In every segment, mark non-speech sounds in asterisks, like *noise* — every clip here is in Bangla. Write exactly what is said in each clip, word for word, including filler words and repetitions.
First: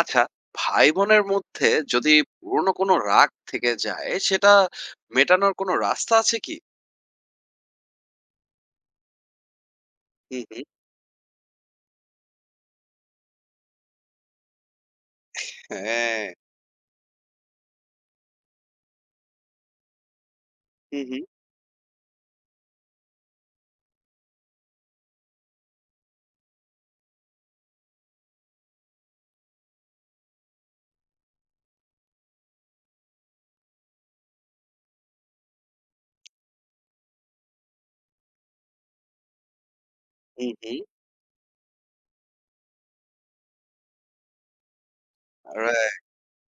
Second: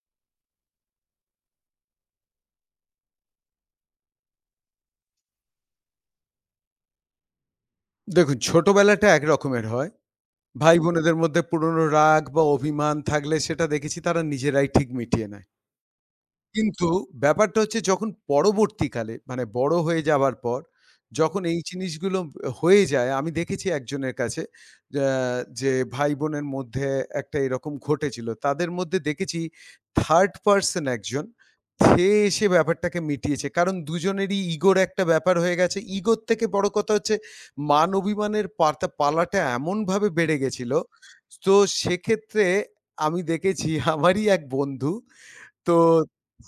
আচ্ছা, ভাই বোনের মধ্যে যদি পুরনো কোনো রাগ থেকে যায় সেটা মেটানোর কোনো রাস্তা আছে কি? দেখুন, ছোটবেলাটা একরকমের হয়। হুম, হুম। ভাই-বোনেদের মধ্যে পুরনো রাগ বা অভিমান থাকলে সেটা দেখেছি তারা নিজেরাই ঠিক মিটিয়ে নেয়। হ্যাঁ। কিন্তু ব্যাপারটা হচ্ছে যখন পরবর্তীকালে মানে বড় হয়ে যাবার পর হুম, হুম। যখন এই জিনিসগুলো হয়ে যায়, আমি দেখেছি একজনের কাছে আ যে ভাই-বোনের মধ্যে একটা এরকম ঘটেছিল। তাদের মধ্যে দেখেছি থার্ড পারসন একজন সে এসে ব্যাপারটাকে মিটিয়েছে। কারণ দুজনেরই ইগোর একটা ব্যাপার হয়ে গেছে। ইগোর থেকে বড় কথা হচ্ছে মান অভিমানের পাতা পালাটা এমনভাবে বেড়ে হুম, গেছিল। হুম। তো সেক্ষেত্রে আমি দেখেছি আমারই এক বন্ধু, তো alright,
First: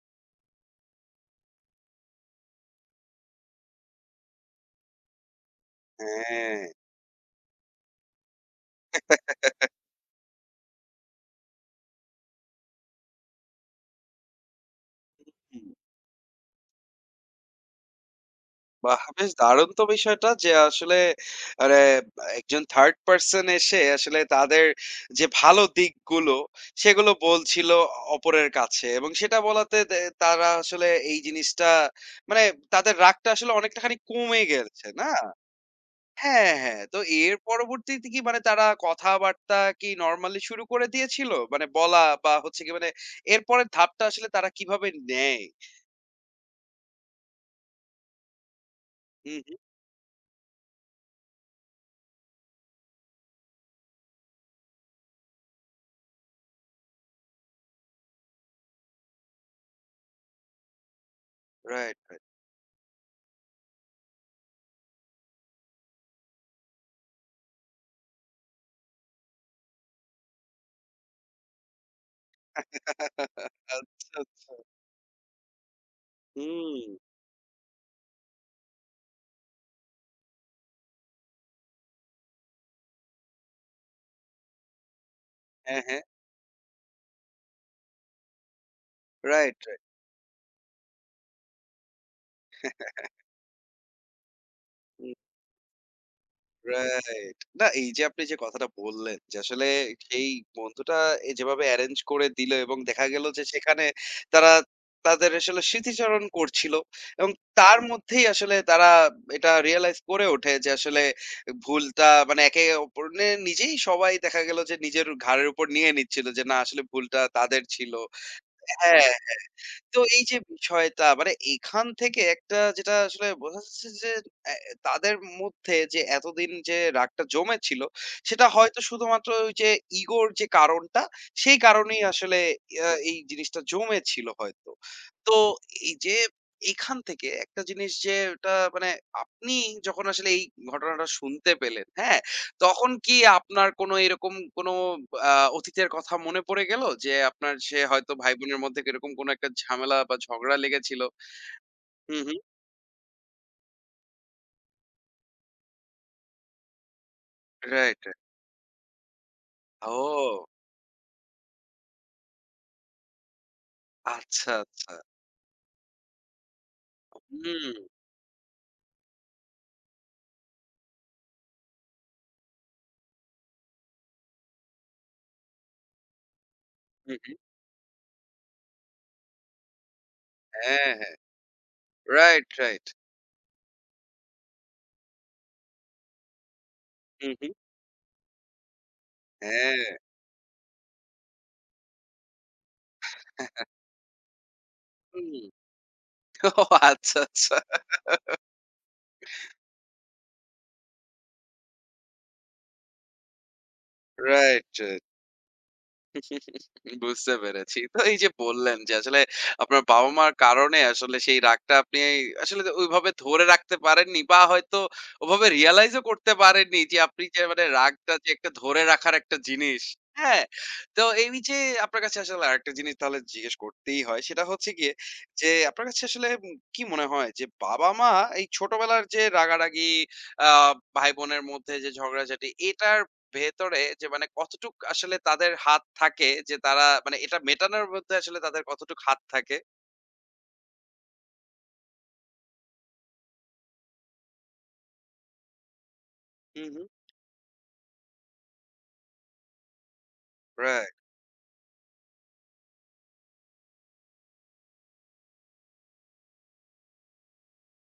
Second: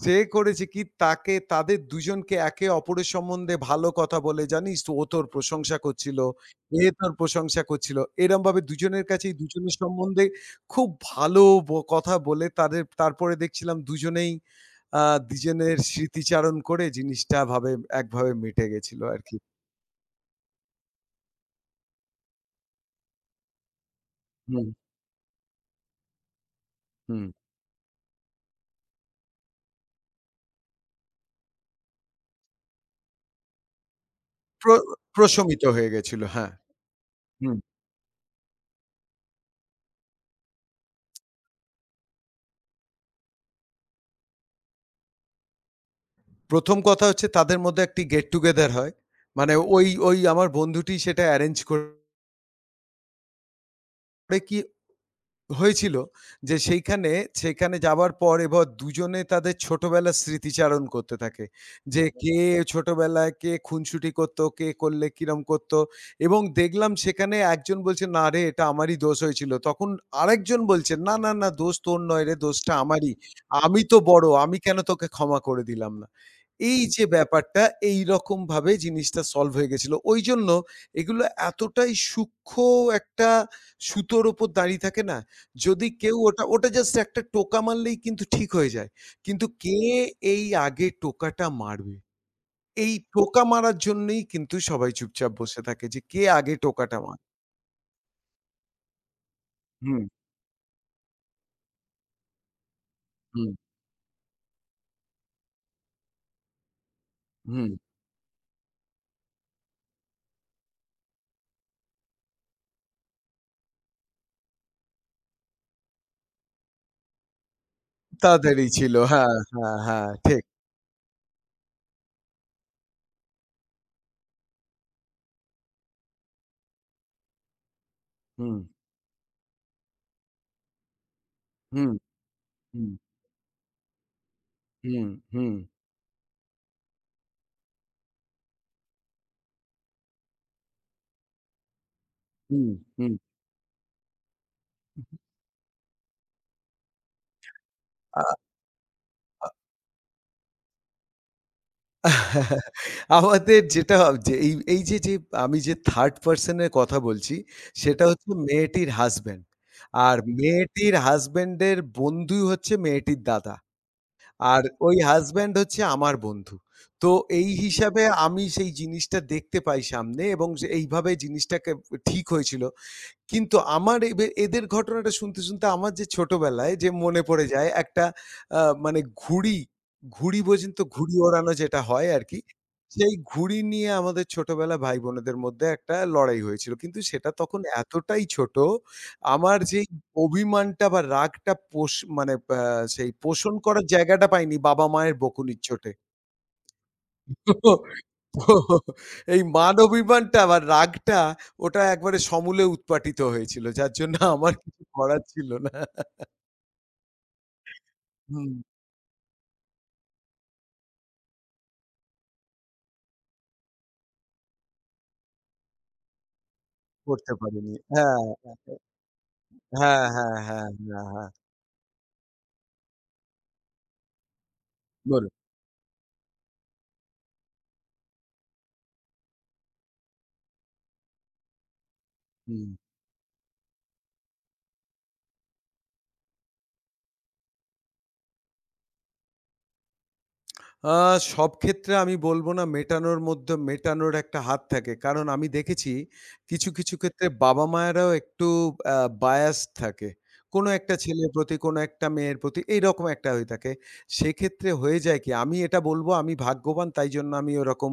যে করেছে কি তাকে তাদের দুজনকে একে অপরের সম্বন্ধে ভালো কথা বলে, "জানিস তো ও তোর প্রশংসা করছিল, হ্যাঁ। এ তোর প্রশংসা করছিল।" এরমভাবে দুজনের কাছেই দুজনের সম্বন্ধে খুব ভালো ব কথা বলে তাদের, তারপরে দেখছিলাম দুজনেই আ হুম। দুজনের *laughs* স্মৃতিচারণ করে জিনিসটা ভাবে একভাবে মিটে গেছিল বাহ, বেশ আরকি। দারুণ তো বিষয়টা যে আসলে আরে একজন থার্ড পার্সন এসে আসলে তাদের হুম, যে ভালো দিকগুলো সেগুলো হুম। বলছিল অপরের কাছে, এবং সেটা বলাতে দে- তারা আসলে এই জিনিসটা মানে তাদের রাগটা আসলে অনেকটাখানি কমে প্র গেছে না? প্রশমিত হয়ে গেছিল, হ্যাঁ। হ্যাঁ, হ্যাঁ। তো এর হুম। পরবর্তীতে কি মানে তারা কথাবার্তা কি নরমালি শুরু করে দিয়েছিল? মানে বলা বা হচ্ছে গিয়ে মানে এর পরের ধাপটা আসলে তারা কিভাবে নেয়? প্রথম কথা হচ্ছে তাদের মধ্যে একটি গেট টুগেদার হয়। হুম, মানে হুম। ওই ওই আমার বন্ধুটি সেটা এরেঞ্জ করে, পরে কি হয়েছিল যে সেইখানে, সেইখানে যাবার পর এবার দুজনে তাদের ছোটবেলার স্মৃতিচারণ করতে থাকে। রাইট, যে রাইট। কে ছোটবেলায় কে খুনসুটি করত, কে করলে কিরম করত, এবং দেখলাম সেখানে একজন বলছে, "না রে এটা আমারই দোষ হয়েছিল।" তখন আরেকজন বলছে, "না, না, না দোষ তোর নয় রে, দোষটা আমারই। *laughs* আমি তো আচ্ছা, বড়, আচ্ছা। আমি কেন তোকে ক্ষমা করে দিলাম না?" এই হুম। যে ব্যাপারটা, এইরকমভাবে জিনিসটা সলভ হয়ে গেছিল। ঐজন্য এগুলো এতটাই সূক্ষ্ম একটা সুতোর উপর দাঁড়িয়ে থাকে না? হ্যাঁ, যদি হ্যাঁ। কেউ ওটা ওটা জাস্ট একটা টোকা মারলেই কিন্তু ঠিক হয়ে যায়। কিন্তু রাইট, কে রাইট। এই আগে টোকাটা মারবে? হ্যাঁ, এই হ্যাঁ। টোকা মারার জন্যই কিন্তু সবাই হুম। চুপচাপ বসে থাকে যে কে আগে টোকাটা মার। রাইট। না, এই যে আপনি যে কথাটা বললেন যে আসলে হুম, সেই বন্ধুটা এ যেভাবে এরেঞ্জ করে দিল এবং দেখা গেল যে হুম, সেখানে তারা তাদের আসলে স্মৃতিচারণ করছিল এবং হুম। তার মধ্যেই আসলে তারা এটা রিয়ালাইজ করে ওঠে যে আসলে ভুলটা মানে একে অপরে নিজেই সবাই দেখা গেল যে নিজের ঘাড়ের উপর নিয়ে নিচ্ছিল যে না আসলে ভুলটা তাদের ছিল। তাদেরই ছিল। হ্যাঁ, হ্যাঁ, হ্যাঁ, তো হ্যাঁ, এই যে ঠিক। বিষয়টা মানে এখান থেকে একটা যেটা আসলে বোঝা যাচ্ছে যে অ্যা তাদের মধ্যে যে এতদিন যে রাগটা জমে ছিল, সেটা হুম, হয়তো শুধুমাত্র ওই যে ইগোর যে কারণটা, সেই হুম, কারণেই আসলে আ হুম, এই জিনিসটা জমে ছিল হয়তো। হুম, তো হুম, এই যে এখান থেকে একটা জিনিস যে ওটা মানে আপনি যখন আসলে এই ঘটনাটা শুনতে পেলেন, হ্যাঁ? হুম, তখন হুম। কি আপনার কোনো এরকম কোনো আ অতীতের কথা মনে পড়ে গেল? যে আপনার সে হয়তো আ আ ভাই-বোনের মধ্যে এরকম কোনো একটা ঝামেলা বা ঝগড়া লেগেছিল। হুম, হুম। আমাদের যেটা হবে যে এই এই যে, যে আমি যে থার্ড person এর কথা বলছি, রাইট, রাইট। সেটা হচ্ছে মেয়েটির হাসব্যান্ড। আর ও, মেয়েটির হাসব্যান্ডের বন্ধুই হচ্ছে মেয়েটির দাদা। আচ্ছা, আর আচ্ছা। ওই হাসব্যান্ড হচ্ছে আমার বন্ধু। তো এই হুম, হিসাবে আমি সেই জিনিসটা দেখতে পাই সামনে এবং যে এইভাবে জিনিসটাকে ঠিক হয়েছিল। কিন্তু আমার এবে এদের ঘটনাটা শুনতে, শুনতে আমার যে ছোটবেলায় যে হুম, মনে হুম। পড়ে যায় একটা আ মানে ঘুড়ি, ঘুড়ি পর্যন্ত হ্যাঁ, হ্যাঁ। ঘুড়ি ওড়ানো যেটা হয় আরকি। Right, right. সেই ঘুড়ি নিয়ে আমাদের ছোটবেলা ভাই-বোনেদের মধ্যে একটা লড়াই হয়েছিল। কিন্তু সেটা হুম, হুম। তখন এতটাই ছোট, আমার হ্যাঁ। যেই অভিমানটা বা রাগটা পোষ মানে আ সেই পোষণ করার জায়গাটা পাইনি বাবা-মায়ের হুম। বকুনির চোটে। *laughs* ও, আচ্ছা, আচ্ছা। এই মান অভিমানটা বা রাগটা ওটা একবারে সমূলে উৎপাটিত হয়েছিল। যার জন্য আমার রাইট, কিছু রাইট। করার ছিল না। বুঝতে পেরেছি। তো এই যে হুম, বললেন যে আসলে আপনার বাবা-মার কারণে আসলে সেই রাগটা আপনি আসলে ওইভাবে ধরে রাখতে পারেননি বা হয়তো ওভাবে রিয়ালাইজ ও করতে পারেননি যে আপনি করতে যে মানে পারিনি। রাগটা হ্যাঁ, যে একটা ধরে রাখার একটা জিনিস। হ্যাঁ, হ্যাঁ, হ্যাঁ? হ্যাঁ, হ্যাঁ, হ্যাঁ, হ্যাঁ। হ্যাঁ, তো হ্যাঁ, হ্যাঁ, হ্যাঁ, হ্যাঁ, এই যে আপনার কাছে আসলে আরেকটা জিনিস তাহলে জিজ্ঞেস করতেই হয় সেটা হচ্ছে গিয়ে বলুন। যে আপনার কাছে আসলে উম কি মনে হয় যে বাবা-মা এই ছোটবেলার যে রাগারাগি আ ভাই-বোনের মধ্যে যে ঝগড়াঝাটি হুম। এটার ভেতরে যে মানে কতটুক আসলে তাদের হাত থাকে যে তারা মানে এটা মেটানোর মধ্যে আসলে তাদের কতটুক হাত থাকে? আ সব ক্ষেত্রে আমি বলব না মেটানোর মধ্যে মেটানোর একটা হাত থাকে। কারণ আমি দেখেছি হুম, কিছু, হুম। কিছু ক্ষেত্রে বাবা-মায়েরাও একটু আ biased থাকে। কোনো একটা রাইট। ছেলের প্রতি, কোনো একটা মেয়ের প্রতি এইরকম একটা হয়ে থাকে। সেক্ষেত্রে হয়ে যায় কি, আমি এটা বলব আমি ভাগ্যবান তাই জন্য আমি ওরকম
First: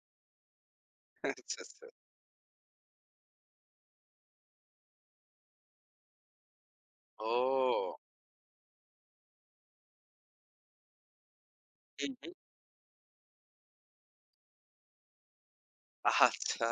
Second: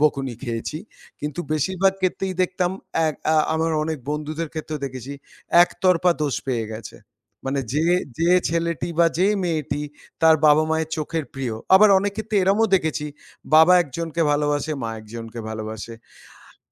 বকুনি খেয়েছি। কিন্তু আচ্ছা, আচ্ছা। বেশিরভাগ ক্ষেত্রেই দেখতাম এক আ আমার অনেক বন্ধুদের ক্ষেত্রেও দেখেছি একতরফা দোষ পেয়ে গেছে। মানে যে, ও! যে ছেলেটি বা যে মেয়েটি তার বাবা-মায়ের চোখের প্রিয়। আবার অনেক হুম, হুম। ক্ষেত্রে এরমও দেখেছি, বাবা একজনকে ভালোবাসে, মা একজনকে ভালোবাসে। আচ্ছা।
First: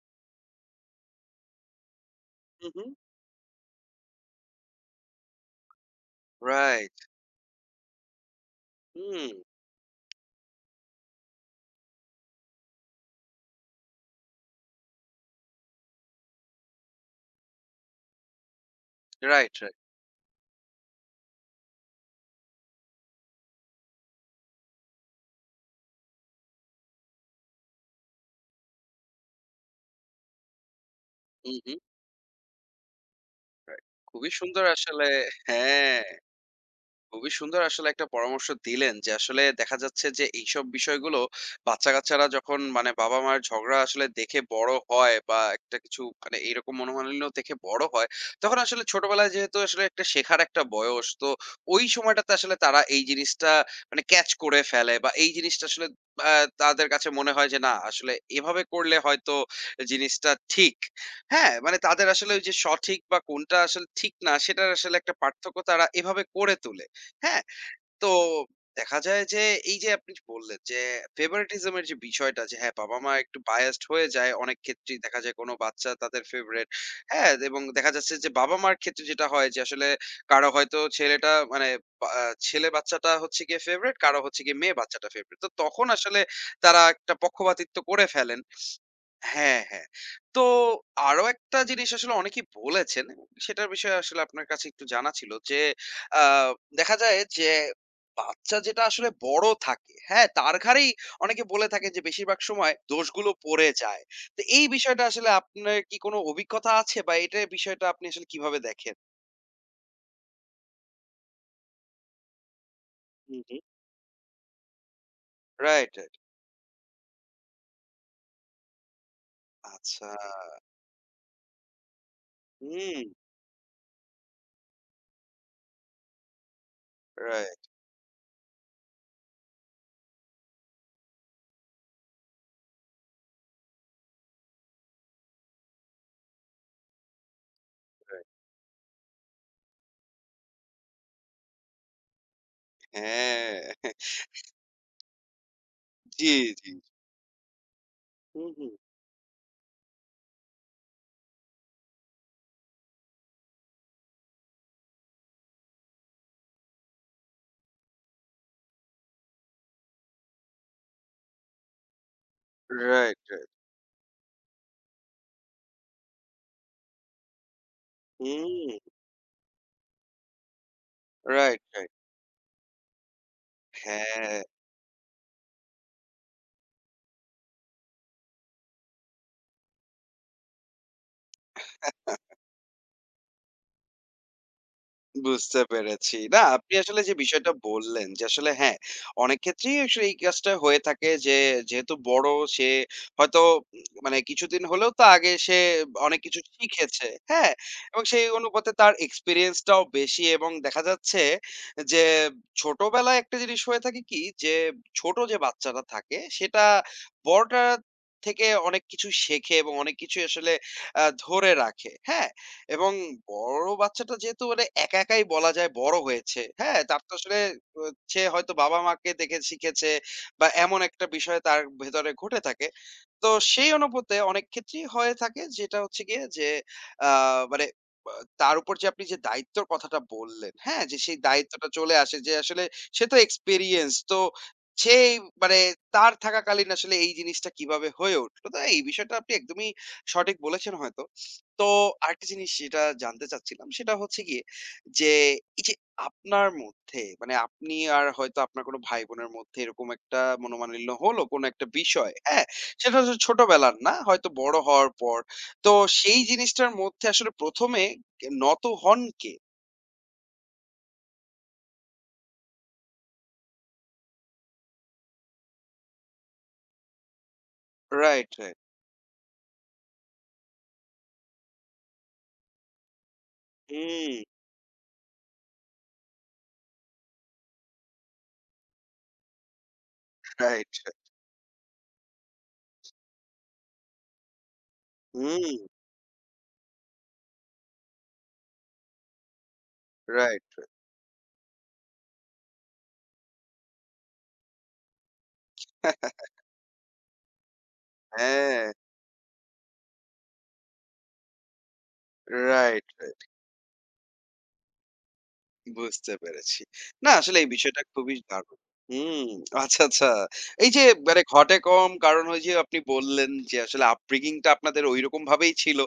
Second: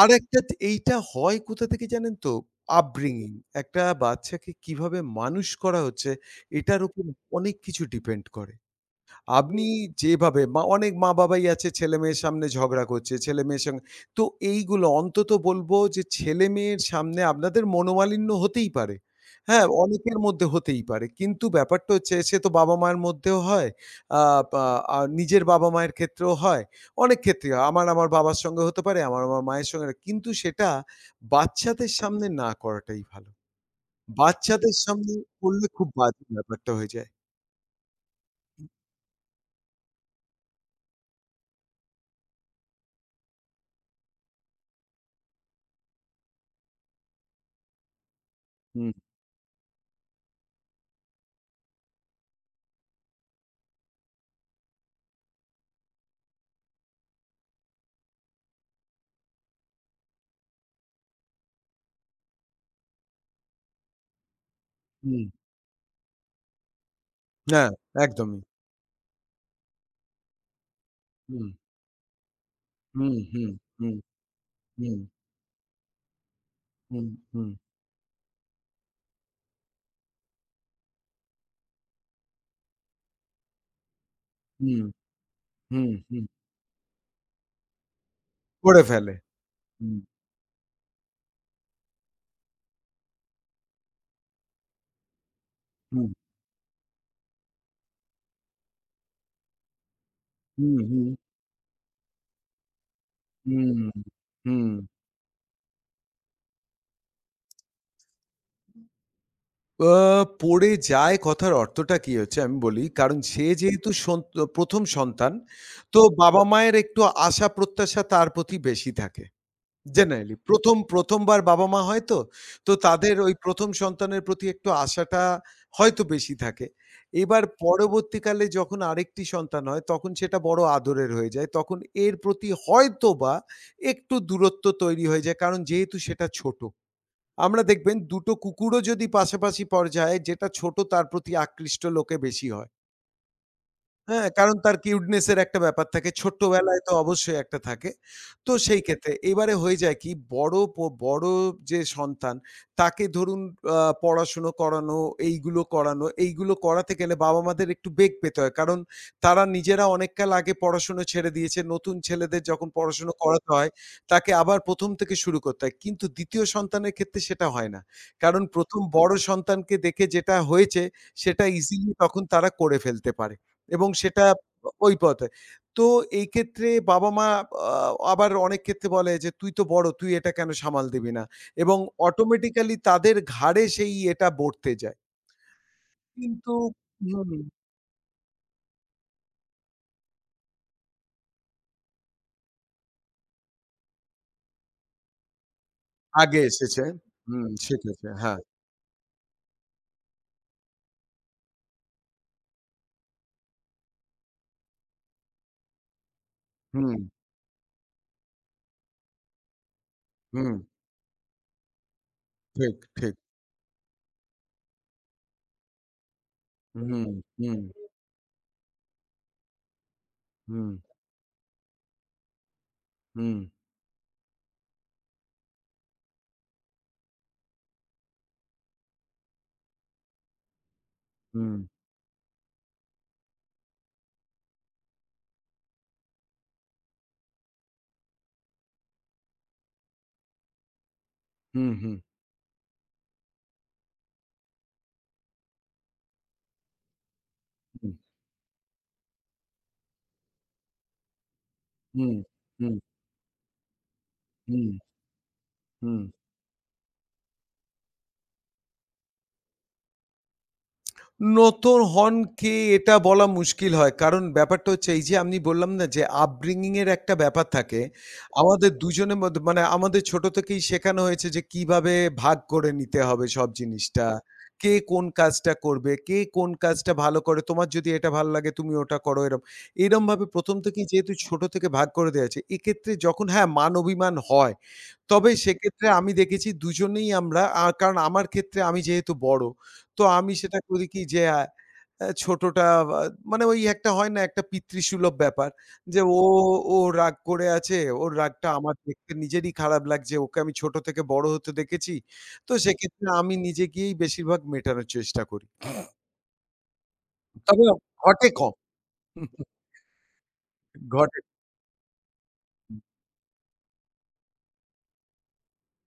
আরেকটা ত এইটা হয় কোথা থেকে জানেন তো? হুম, হুম। upbringing। একটা বাচ্চাকে কিভাবে মানুষ করা হচ্ছে, এটার রাইট। উপর অনেক কিছু ডিপেন্ড করে। হুম। আপনি যেভাবে মা অনেক মা-বাবাই আছে ছেলেমেয়ের সামনে ঝগড়া করছে, ছেলেমেয়ের সঙ্গে, তো এইগুলো অন্তত বলবো যে ছেলেমেয়ের সামনে আপনাদের মনোমালিন্য হতেই পারে। রাইট, হ্যাঁ, রাইট। অনেকের মধ্যে হতেই পারে। কিন্তু ব্যাপারটা হচ্ছে সে তো বাবা-মায়ের মধ্যেও হয়, আ পা আ নিজের বাবা-মায়ের ক্ষেত্রেও হয়। অনেক ক্ষেত্রেই হয়। আমার, আমার বাবার সঙ্গে হতে পারে, আমার, আমার মায়ের সঙ্গে না। কিন্তু সেটা হুম, হুম। বাচ্চাদের সামনে না করাটাই ভালো। রাইট। খুবই সুন্দর বাচ্চাদের আসলে। সামনে করলে খুব হ্যাঁ। বাজে ব্যাপারটা হয়ে যায়। খুবই সুন্দর আসলে একটা পরামর্শ দিলেন যে আসলে দেখা যাচ্ছে যে এইসব বিষয়গুলো বাচ্চা কাচ্চারা যখন মানে বাবা মায়ের ঝগড়া আসলে দেখে বড় হয় বা একটা কিছু মানে এইরকম মনোমালিন্য দেখে বড় হয় তখন আসলে হুম, ছোটবেলায় যেহেতু আসলে একটা শেখার একটা বয়স, তো ওই সময়টাতে আসলে তারা এই জিনিসটা মানে ক্যাচ করে ফেলে বা এই জিনিসটা আসলে আহ, তাদের কাছে মনে হয় যে না আসলে এভাবে করলে হয়তো জিনিসটা ঠিক। হ্যাঁ মানে তাদের আসলে ওই যে সঠিক বা কোনটা আসলে ঠিক না সেটার আসলে একটা হুম। পার্থক্য তারা এভাবে করে তোলে। হ্যাঁ, হ্যাঁ, তো একদমই। দেখা যায় যে এই যে আপনি বললেন যে হুম, favoritism এর যে বিষয়টা যে হ্যাঁ, বাবা-মা হুম, একটু হুম, biased হুম, হয়ে যায় অনেক হুম, ক্ষেত্রেই দেখা যায় কোনো বাচ্চা তাদের ফেভারিট। হুম, হ্যাঁ, হুম, এবং দেখা যাচ্ছে যে বাবা-মার ক্ষেত্রে যেটা হয় যে আসলে কারো হয়তো ছেলেটা মানে বা আহ, ছেলে বাচ্চাটা হচ্ছে গিয়ে ফেভারিট, কারো হচ্ছে গিয়ে মেয়ে হুম, বাচ্চাটা ফেভারিট। তো তখন হুম, আসলে হুম, তারা একটা পক্ষপাতিত্ব করে ফেলেন। করে ফেলে। হ্যাঁ, হ্যাঁ। হুম, তো আরো একটা জিনিস আসলে অনেকেই বলেছেন, সেটার বিষয়ে আসলে আপনার কাছে একটু জানা ছিল যে, হুম, আ দেখা যায় যে বাচ্চা যেটা আসলে বড় থাকে, হ্যাঁ? তার হুম, ঘাড়েই হুম, অনেকে বলে থাকেন যে বেশিরভাগ সময় দোষগুলো পড়ে হুম, যায়। তো এই হুম। বিষয়টা আসলে আপনার কি কোনো অভিজ্ঞতা আছে বা এটা বিষয়টা আপনি আসলে কিভাবে দেখেন? আ পড়ে যায় কথার অর্থটা কি হচ্ছে আমি বলি। কারণ হুম, সে হুম। যেহেতু সন্ত প্রথম সন্তান, রাইট, তো রাইট। বাবা-মায়ের একটু আশা প্রত্যাশা তার প্রতি বেশি থাকে। আচ্ছা। জেনারেলি ১ম, প্রথম বার বাবা-মা হয় তো, তো হুম, তাদের ওই প্রথম সন্তানের প্রতি একটু আশাটা হয়তো বেশি থাকে। এবার রাইট, পরবর্তীকালে যখন আরেকটি সন্তান হয় তখন সেটা বড় আদরের হয়ে যায়। তখন এর প্রতি হয়তোবা একটু দূরত্ব তৈরি হয়ে যায় কারণ যেহেতু সেটা ছোট। আমরা দেখবেন দুই রাইট। টো কুকুরও যদি পাশাপাশি পর্যায়ে, যেটা ছোট তার প্রতি আকৃষ্ট লোকে বেশি হয়। হ্যাঁ। হ্যাঁ, কারণ তার কিউটনেস এর একটা ব্যাপার থাকে। জি, জি। ছোট্টবেলায় তো অবশ্যই একটা থাকে। হুম, তো হুম। সেই ক্ষেত্রে এবারে হয়ে যায় কি, বড় প বড় যে সন্তান তাকে ধরুন আ পড়াশুনো করানো, এইগুলো করানো, এইগুলো করাতে গেলে বাবা-মাদের একটু বেগ পেতে হয়। কারণ তারা নিজেরা অনেক কাল আগে পড়াশুনো ছেড়ে দিয়েছে। নতুন ছেলেদের যখন পড়াশুনো রাইট, করাতে রাইট। হয়, তাকে আবার প্রথম থেকে শুরু করতে হয়। কিন্তু দ্বিতীয় সন্তানের ক্ষেত্রে সেটা হয় না। কারণ হুম, প্রথম বড় সন্তানকে দেখে যেটা হয়েছে সেটা রাইট, ইজিলি রাইট। তখন তারা করে ফেলতে পারে। এবং সেটা হ্যাঁ। ওই পথে। তো এই ক্ষেত্রে বাবা-মা আ আবার অনেক ক্ষেত্রে বলে যে, "তুই তো বড়, তুই এটা কেন সামাল দিবি না?" এবং অটোমেটিক্যালি তাদের ঘাড়ে সেই এটা বর্তে যায়। বুঝতে পেরেছি। না, কিন্তু আপনি আসলে হুম, যে বিষয়টা বললেন যে আসলে হ্যাঁ, অনেক ক্ষেত্রেই আসলে এই কাজটা হয়ে থাকে যে যেহেতু বড় সে হয়তো উম মানে কিছুদিন হলেও তো আগে সে অনেক আগে কিছু এসেছে। শিখেছে। হুম, হ্যাঁ? এবং শিখেছে। সেই হ্যাঁ। অনুপাতে তার এক্সপেরিয়েন্স টাও বেশি এবং দেখা যাচ্ছে যে ছোটবেলায় একটা জিনিস হয়ে থাকে কি যে ছোট যে বাচ্চাটা থাকে সেটা হুম, বড়টা থেকে অনেক কিছু শেখে এবং অনেক কিছুই আসলে হুম। আ ধরে রাখে। হ্যাঁ? ঠিক, এবং ঠিক। বড় বাচ্চাটা যেহেতু মানে একা একাই বলা যায় বড় হয়েছে। হ্যাঁ? হুম, তার তো আসলে হুম, অ সে হয়তো বাবা-মাকে দেখে শিখেছে বা হুম, এমন একটা বিষয় তার ভেতরে ঘটে থাকে। তো হুম, সেই অনুপাতে অনেক ক্ষেত্রেই হয়ে থাকে যেটা হচ্ছে গিয়ে যে আ মানে বা তার উপর যে আপনি যে দায়িত্বর কথাটা বললেন, হ্যাঁ? যে সেই হুম, দায়িত্বটা চলে আসে যে আসলে সে তো এক্সপেরিয়েন্স তো সেই মানে তার থাকাকালীন আসলে এই জিনিসটা কিভাবে হয়ে উঠলো। তো এই বিষয়টা আপনি একদমই সঠিক বলেছেন হয়তো। তো হুম, হুম, আরেকটা জিনিস যেটা জানতে চাচ্ছিলাম সেটা হচ্ছে গিয়ে যে, এই যে আপনার মধ্যে মানে আপনি হুম, আর হয়তো আপনার কোনো ভাই-বোনের মধ্যে এরকম একটা মনোমালিন্য হলো কোনো একটা হুম, বিষয়ে, হ্যাঁ? হুম, সেটা হচ্ছে ছোটবেলার না, হয়তো বড় হুম, হওয়ার পর। তো হুম। সেই জিনিসটার মধ্যে আসলে প্রথম এ কে নত হন কে? নতুন হন কে, এটা বলা মুশকিল হয়। কারণ ব্যাপারটা হচ্ছে এই যে আমি বললাম না যে upbringing এর একটা ব্যাপার থাকে। Right, right. আমাদের দুজনের মধ্যে মানে আমাদের ছোট থেকেই শেখানো হয়েছে যে কিভাবে ভাগ করে নিতে হবে সব জিনিসটা। হুম, কে কোন কাজটা করবে, কে কোন কাজটা ভালো করে, তোমার যদি এটা ভালো লাগে তুমি ওটা করো এরম। এরমভাবে প্রথম রাইট। থেকেই যেহেতু ছোট থেকে ভাগ করে দেয়া আছে। এক্ষেত্রে যখন হ্যাঁ মান অভিমান হয়, তবে হুম, সেক্ষেত্রে আমি দেখেছি দুজনেই আমরা আ কারণ আমার ক্ষেত্রে আমি যেহেতু বড়, তো আমি রাইট। সেটা করি কি যে আ অ্যা ছোটটা বা মানে ওই একটা হয় না একটা পিতৃসুলভ ব্যাপার যে ও, *laughs* ও রাগ করে আছে, ওর রাগটা হ্যাঁ, আমার দেখতে নিজেরই খারাপ লাগছে। ওকে আমি ছোট থেকে বড় হতে দেখেছি। তো রাইট। সেক্ষেত্রে আমি নিজে গিয়েই বেশিরভাগ মেটানোর চেষ্টা করি। বুঝতে পেরেছি। না আসলে এই তবে বিষয়টা খুবই ঘটে কম। দারুণ। হুম, আচ্ছা, আচ্ছা। এই যে ঘটে মানে ঘটে কম কারণ ওই যে আপনি বললেন যে আসলে upbringing টা আপনাদের ঐরকম ভাবেই ছিল।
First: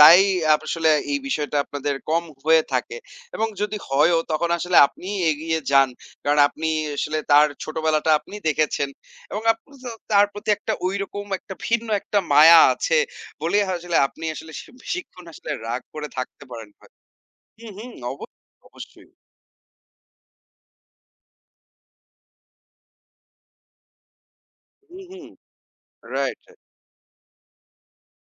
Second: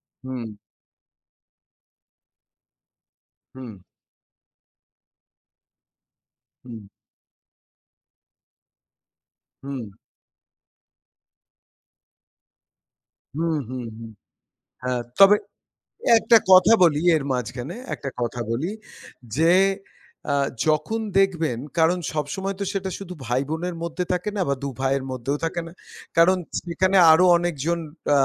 তাই হুম, আসলে এই বিষয়টা আপনাদের কম হয়ে থাকে এবং হুম, যদি হয়ও তখন আসলে আপনি এগিয়ে যান। কারণ আপনি হুম, আসলে তার ছোটবেলাটা আপনি দেখেছেন এবং আপনি হুম, তো তার প্রতি একটা ঐরকম একটা ভিন্ন একটা মায়া আছে হুম, বলেই হুম, হুম, আসলে হুম। আপনি আসলে সে হ্যাঁ, বেশিক্ষণ তবে আসলে রাগ করে একটা থাকতে পারেন কথা না। বলি এর হুম, মাঝখানে, হুম। একটা কথা অবশ্যই, বলি অবশ্যই। যে আ যখন দেখবেন কারণ সবসময় তো সেটা শুধু ভাই-বোনের মধ্যে থাকে না বা দুই হুম, ভাইয়ের হুম। মধ্যেও থাকে না। কারণ রাইট, রাইট। সেখানে আরো অনেকজন আ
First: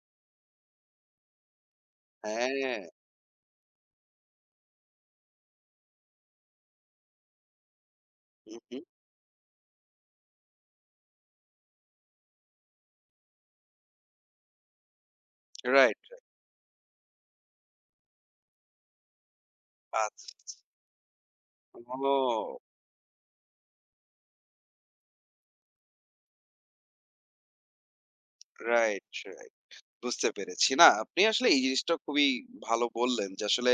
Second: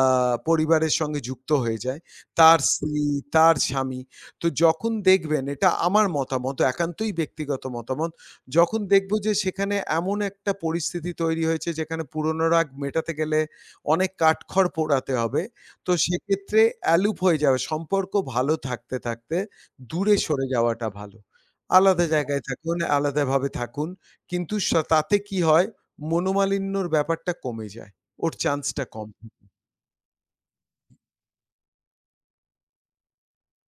পরিবারের সঙ্গে যুক্ত হয়ে যায়। তার হ্যাঁ। স্ত্রী, তার স্বামী। তো যখন দেখবেন, এটা আমার মতামত, একান্তই ব্যক্তিগত মতামত। হু, হু। যখন দেখব যে সেখানে এমন একটা পরিস্থিতি তৈরি হয়েছে যেখানে পুরনো রাগ মেটাতে গেলে অনেক কাঠখড় পোড়াতে হবে, তো রাইট। সেক্ষেত্রে অ্যালুপ হয়ে যাবে। সম্পর্ক ভালো থাকতে, থাকতে দূরে আচ্ছা, সরে আচ্ছা। যাওয়াটা ভালো। আলাদা জায়গায় ও! থাকুন, আলাদাভাবে থাকুন। কিন্তু সা তাতে কি হয়? মনোমালিন্যর ব্যাপারটা কমে যায়। ওর চান্সটা রাইট, কম। রাইট। বুঝতে পেরেছি। না, আপনি আসলে এই জিনিসটা খুবই ভালো বললেন যে আসলে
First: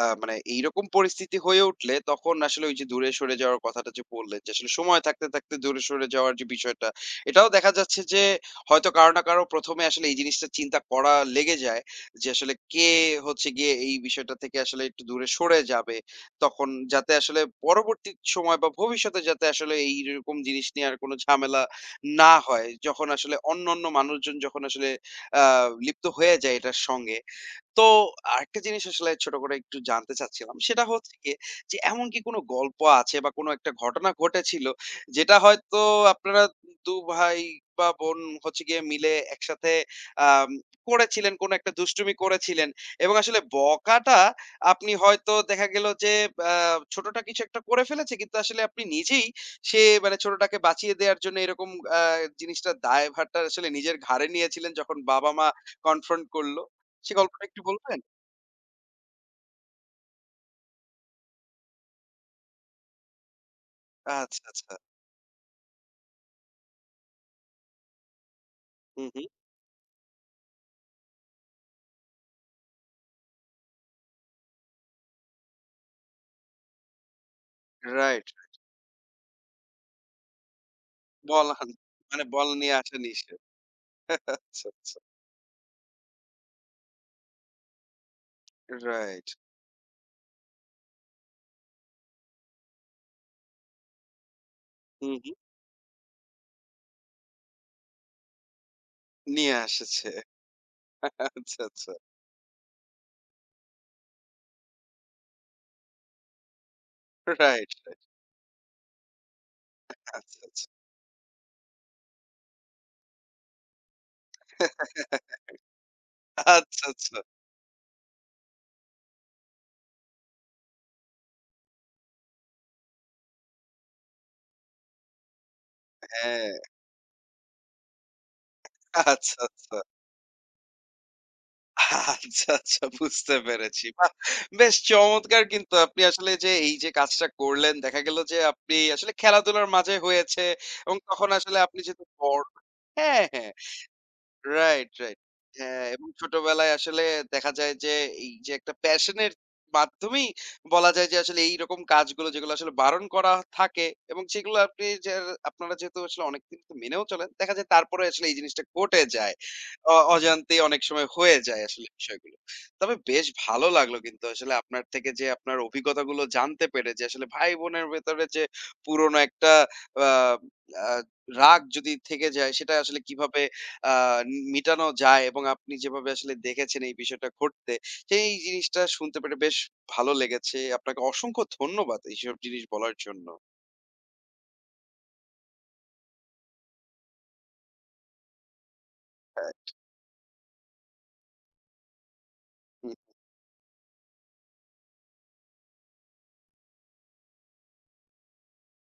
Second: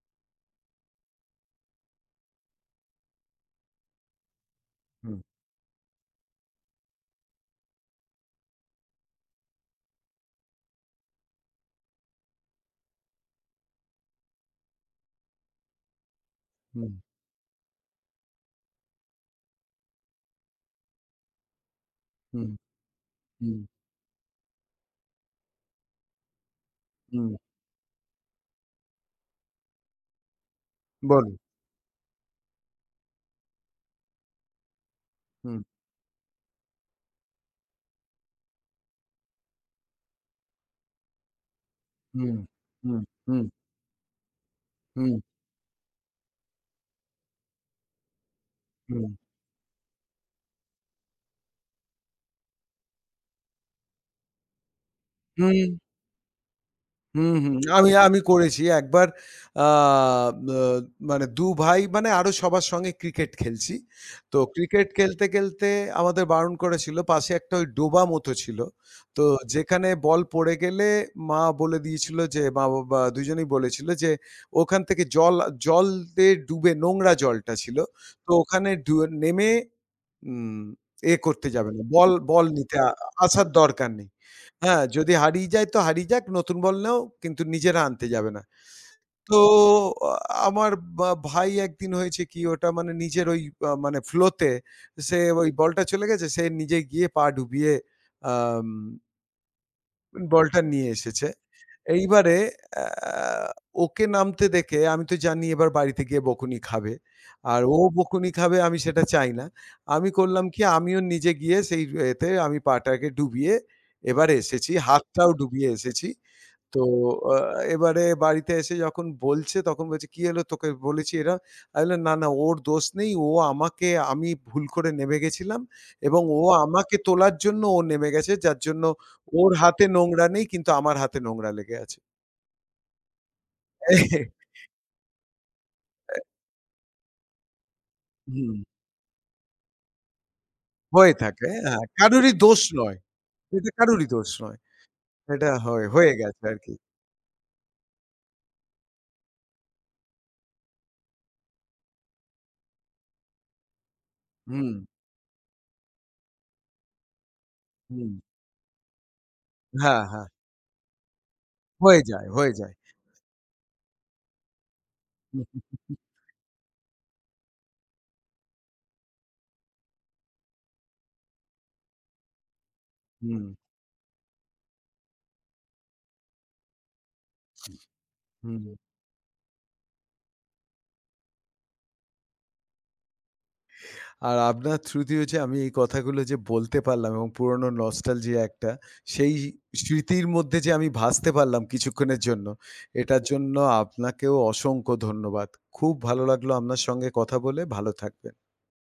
আ মানে এইরকম পরিস্থিতি হয়ে উঠলে তখন আসলে ওই যে দূরে সরে যাওয়ার কথাটা যে বললেন যে আসলে সময় হুম, থাকতে, থাকতে দূরে সরে যাওয়ার যে বিষয়টা, এটাও দেখা যাচ্ছে যে হয়তো কারো না কারো প্রথম এ আসলে এই জিনিসটা চিন্তা করা লেগে যায় যে আসলে কে হচ্ছে গিয়ে এই বিষয়টা থেকে আসলে একটু দূরে সরে যাবে। তখন হুম, যাতে আসলে পরবর্তী সময় বা ভবিষ্যতে যাতে আসলে এইরকম জিনিস নিয়ে আর কোনো ঝামেলা না হুম, হয়। যখন আসলে হুম, অন্যান্য মানুষজন যখন আসলে আ লিপ্ত হয়ে যায় এটার সঙ্গে। হুম, হুম, তো আরেকটা জিনিস আসলে ছোট করে একটু জানতে চাচ্ছিলাম। সেটা হচ্ছে বলুন। গিয়ে যে এমন কি কোনো গল্প আছে বা কোনো একটা ঘটনা ঘটেছিল যেটা হুম, হয়তো আপনারা দুই ভাই বা বোন হচ্ছে গিয়ে মিলে একসাথে আম করেছিলেন, কোনো একটা দুষ্টুমি হুম, করেছিলেন হুম, এবং আসলে হুম, বকাটা আপনি হুম, হয়তো দেখা গেল যে আ ছোটটা কিছু একটা করে ফেলেছে কিন্তু আসলে আপনি হুম, নিজেই সে মানে ছোটটাকে বাঁচিয়ে দেয়ার জন্য এরকম আ জিনিসটার দায়ভারটা আসলে নিজের ঘাড়ে নিয়েছিলেন যখন বাবা-মা হুম। কনফ্রন্ট করল? সে হুম, গল্পটা হুম। একটু আমি বলবেন? আমি করেছি একবার আ ম্যা মানে দুই ভাই মানে আরো সবার সঙ্গে ক্রিকেট খেলছি। তো আচ্ছা, আচ্ছা। ক্রিকেট খেলতে, খেলতে আমাদের বারণ করেছিল। পাশে একটা ওই ডোবা মতো ছিল। হু, তো হু। যেখানে বল পড়ে গেলে মা বলে দিয়েছিল যে মা-বাবা দুজনেই বলেছিল যে ওখান থেকে জল জল দিয়ে ডুবে নোংরা জলটা ছিল। রাইট। তো ওখানে ডু নেমে উম এ করতে বলান যাবে না। বল, মানে বল বল নিয়ে নিতে আ আসেনি সে। আসার দরকার নেই। আচ্ছা, হ্যাঁ, আচ্ছা। যদি হারিয়ে যায় তো হারিয়ে যাক, নতুন বল নাও কিন্তু নিজেরা আনতে যাবে না। রাইট। তো আ আমার বা ভাই একদিন হয়েছে কি ওটা মানে নিজের ওই আ মানে ফ্লো তে হু, সে হু। ওই বলটা চলে গেছে। সে নিজে গিয়ে পা ডুবিয়ে আম নিয়ে এসেছে। বলটা নিয়ে এসেছে। আচ্ছা, আচ্ছা। এইবারে আ ওকে নামতে দেখে আমি তো জানি এবার বাড়িতে গিয়ে বকুনি খাবে। আর রাইট, ও রাইট। বকুনি খাবে আমি সেটা চাই না। আমি আচ্ছা, করলাম কি আচ্ছা। আমিও নিজে গিয়ে সেই, এতে আমি পাটাকে ডুবিয়ে এবার এসেছি। হাতটাও ডুবিয়ে এসেছি। তো আচ্ছা, আচ্ছা। আ এবারে বাড়িতে এসে যখন বলছে তখন বলছে, "কি হলো তোকে বলেছি এরা?" আমি বললাম, "না, না ওর দোষ নেই। ও আমাকে আমি ভুল করে নেমে গেছিলাম এবং ও হ্যাঁ। আমাকে তোলার জন্য ও নেমে গেছে। যার জন্য আচ্ছা, ওর আচ্ছা। হাতে নোংরা নেই কিন্তু আমার হাতে নোংরা লেগে আছে।" আচ্ছা, আচ্ছা, বুঝতে পেরেছি। বাহ! বেশ চমৎকার কিন্তু আপনি আসলে যে এই যে কাজটা করলেন দেখা গেল যে হুম, আপনি আসলে খেলাধুলার মাঝে হয়েছে এবং হয়ে তখন থাকে। আসলে আপনি হ্যাঁ, যেহেতু কারোরই বড়। দোষ নয়। হ্যাঁ, হ্যাঁ। এটা কারোরই দোষ নয়। Right, right. এটা হ্যাঁ, হয় এবং হয়ে গেছে ছোটবেলায় আরকি। আসলে দেখা যায় যে এই যে একটা প্যাশনের মাধ্যমেই বলা যায় যে আসলে এইরকম কাজগুলো যেগুলো আসলে বারণ করা থাকে এবং সেগুলো হুম, আপনি যে আপনারা যেহেতু আসলে অনেকদিন তো মেনেও চলেন, দেখা যায় তারপরে হুম। আসলে এই জিনিসটা ঘটে যায়। অ হ্যাঁ, হ্যাঁ। অজান্তেই অনেক সময় হয়ে যায় আসলে হয়ে যায়, বিষয়গুলো। হয়ে যায়। তবে বেশ ভালো লাগলো কিন্তু আসলে আপনার থেকে যে আপনার হুম, অভিজ্ঞতাগুলো জানতে পেরে যে আসলে ভাই-বোনের ভেতরে যে পুরনো একটা আ আ রাগ যদি থেকে যায় সেটা আসলে হুম, কিভাবে আ মিটানো যায় এবং আপনি যেভাবে আসলে দেখেছেন এই বিষয়টা ঘটতে, সেই হুম। জিনিসটা শুনতে পেরে বেশ ভালো লেগেছে। আপনাকে অসংখ্য ধন্যবাদ এইসব জিনিস বলার জন্য। আর আপনার থ্রু দিয়ে যে আমি এই কথাগুলো যে বলতে পারলাম এবং পুরনো নস্টালজিয়া একটা সেই হ্যাঁ। স্মৃতির মধ্যে যে আমি ভাসতে পারলাম কিছুক্ষণের জন্য, এটার জন্য আপনাকেও অসংখ্য ধন্যবাদ। খুব ভালো লাগলো আপনার সঙ্গে কথা বলে। ভালো থাকবেন।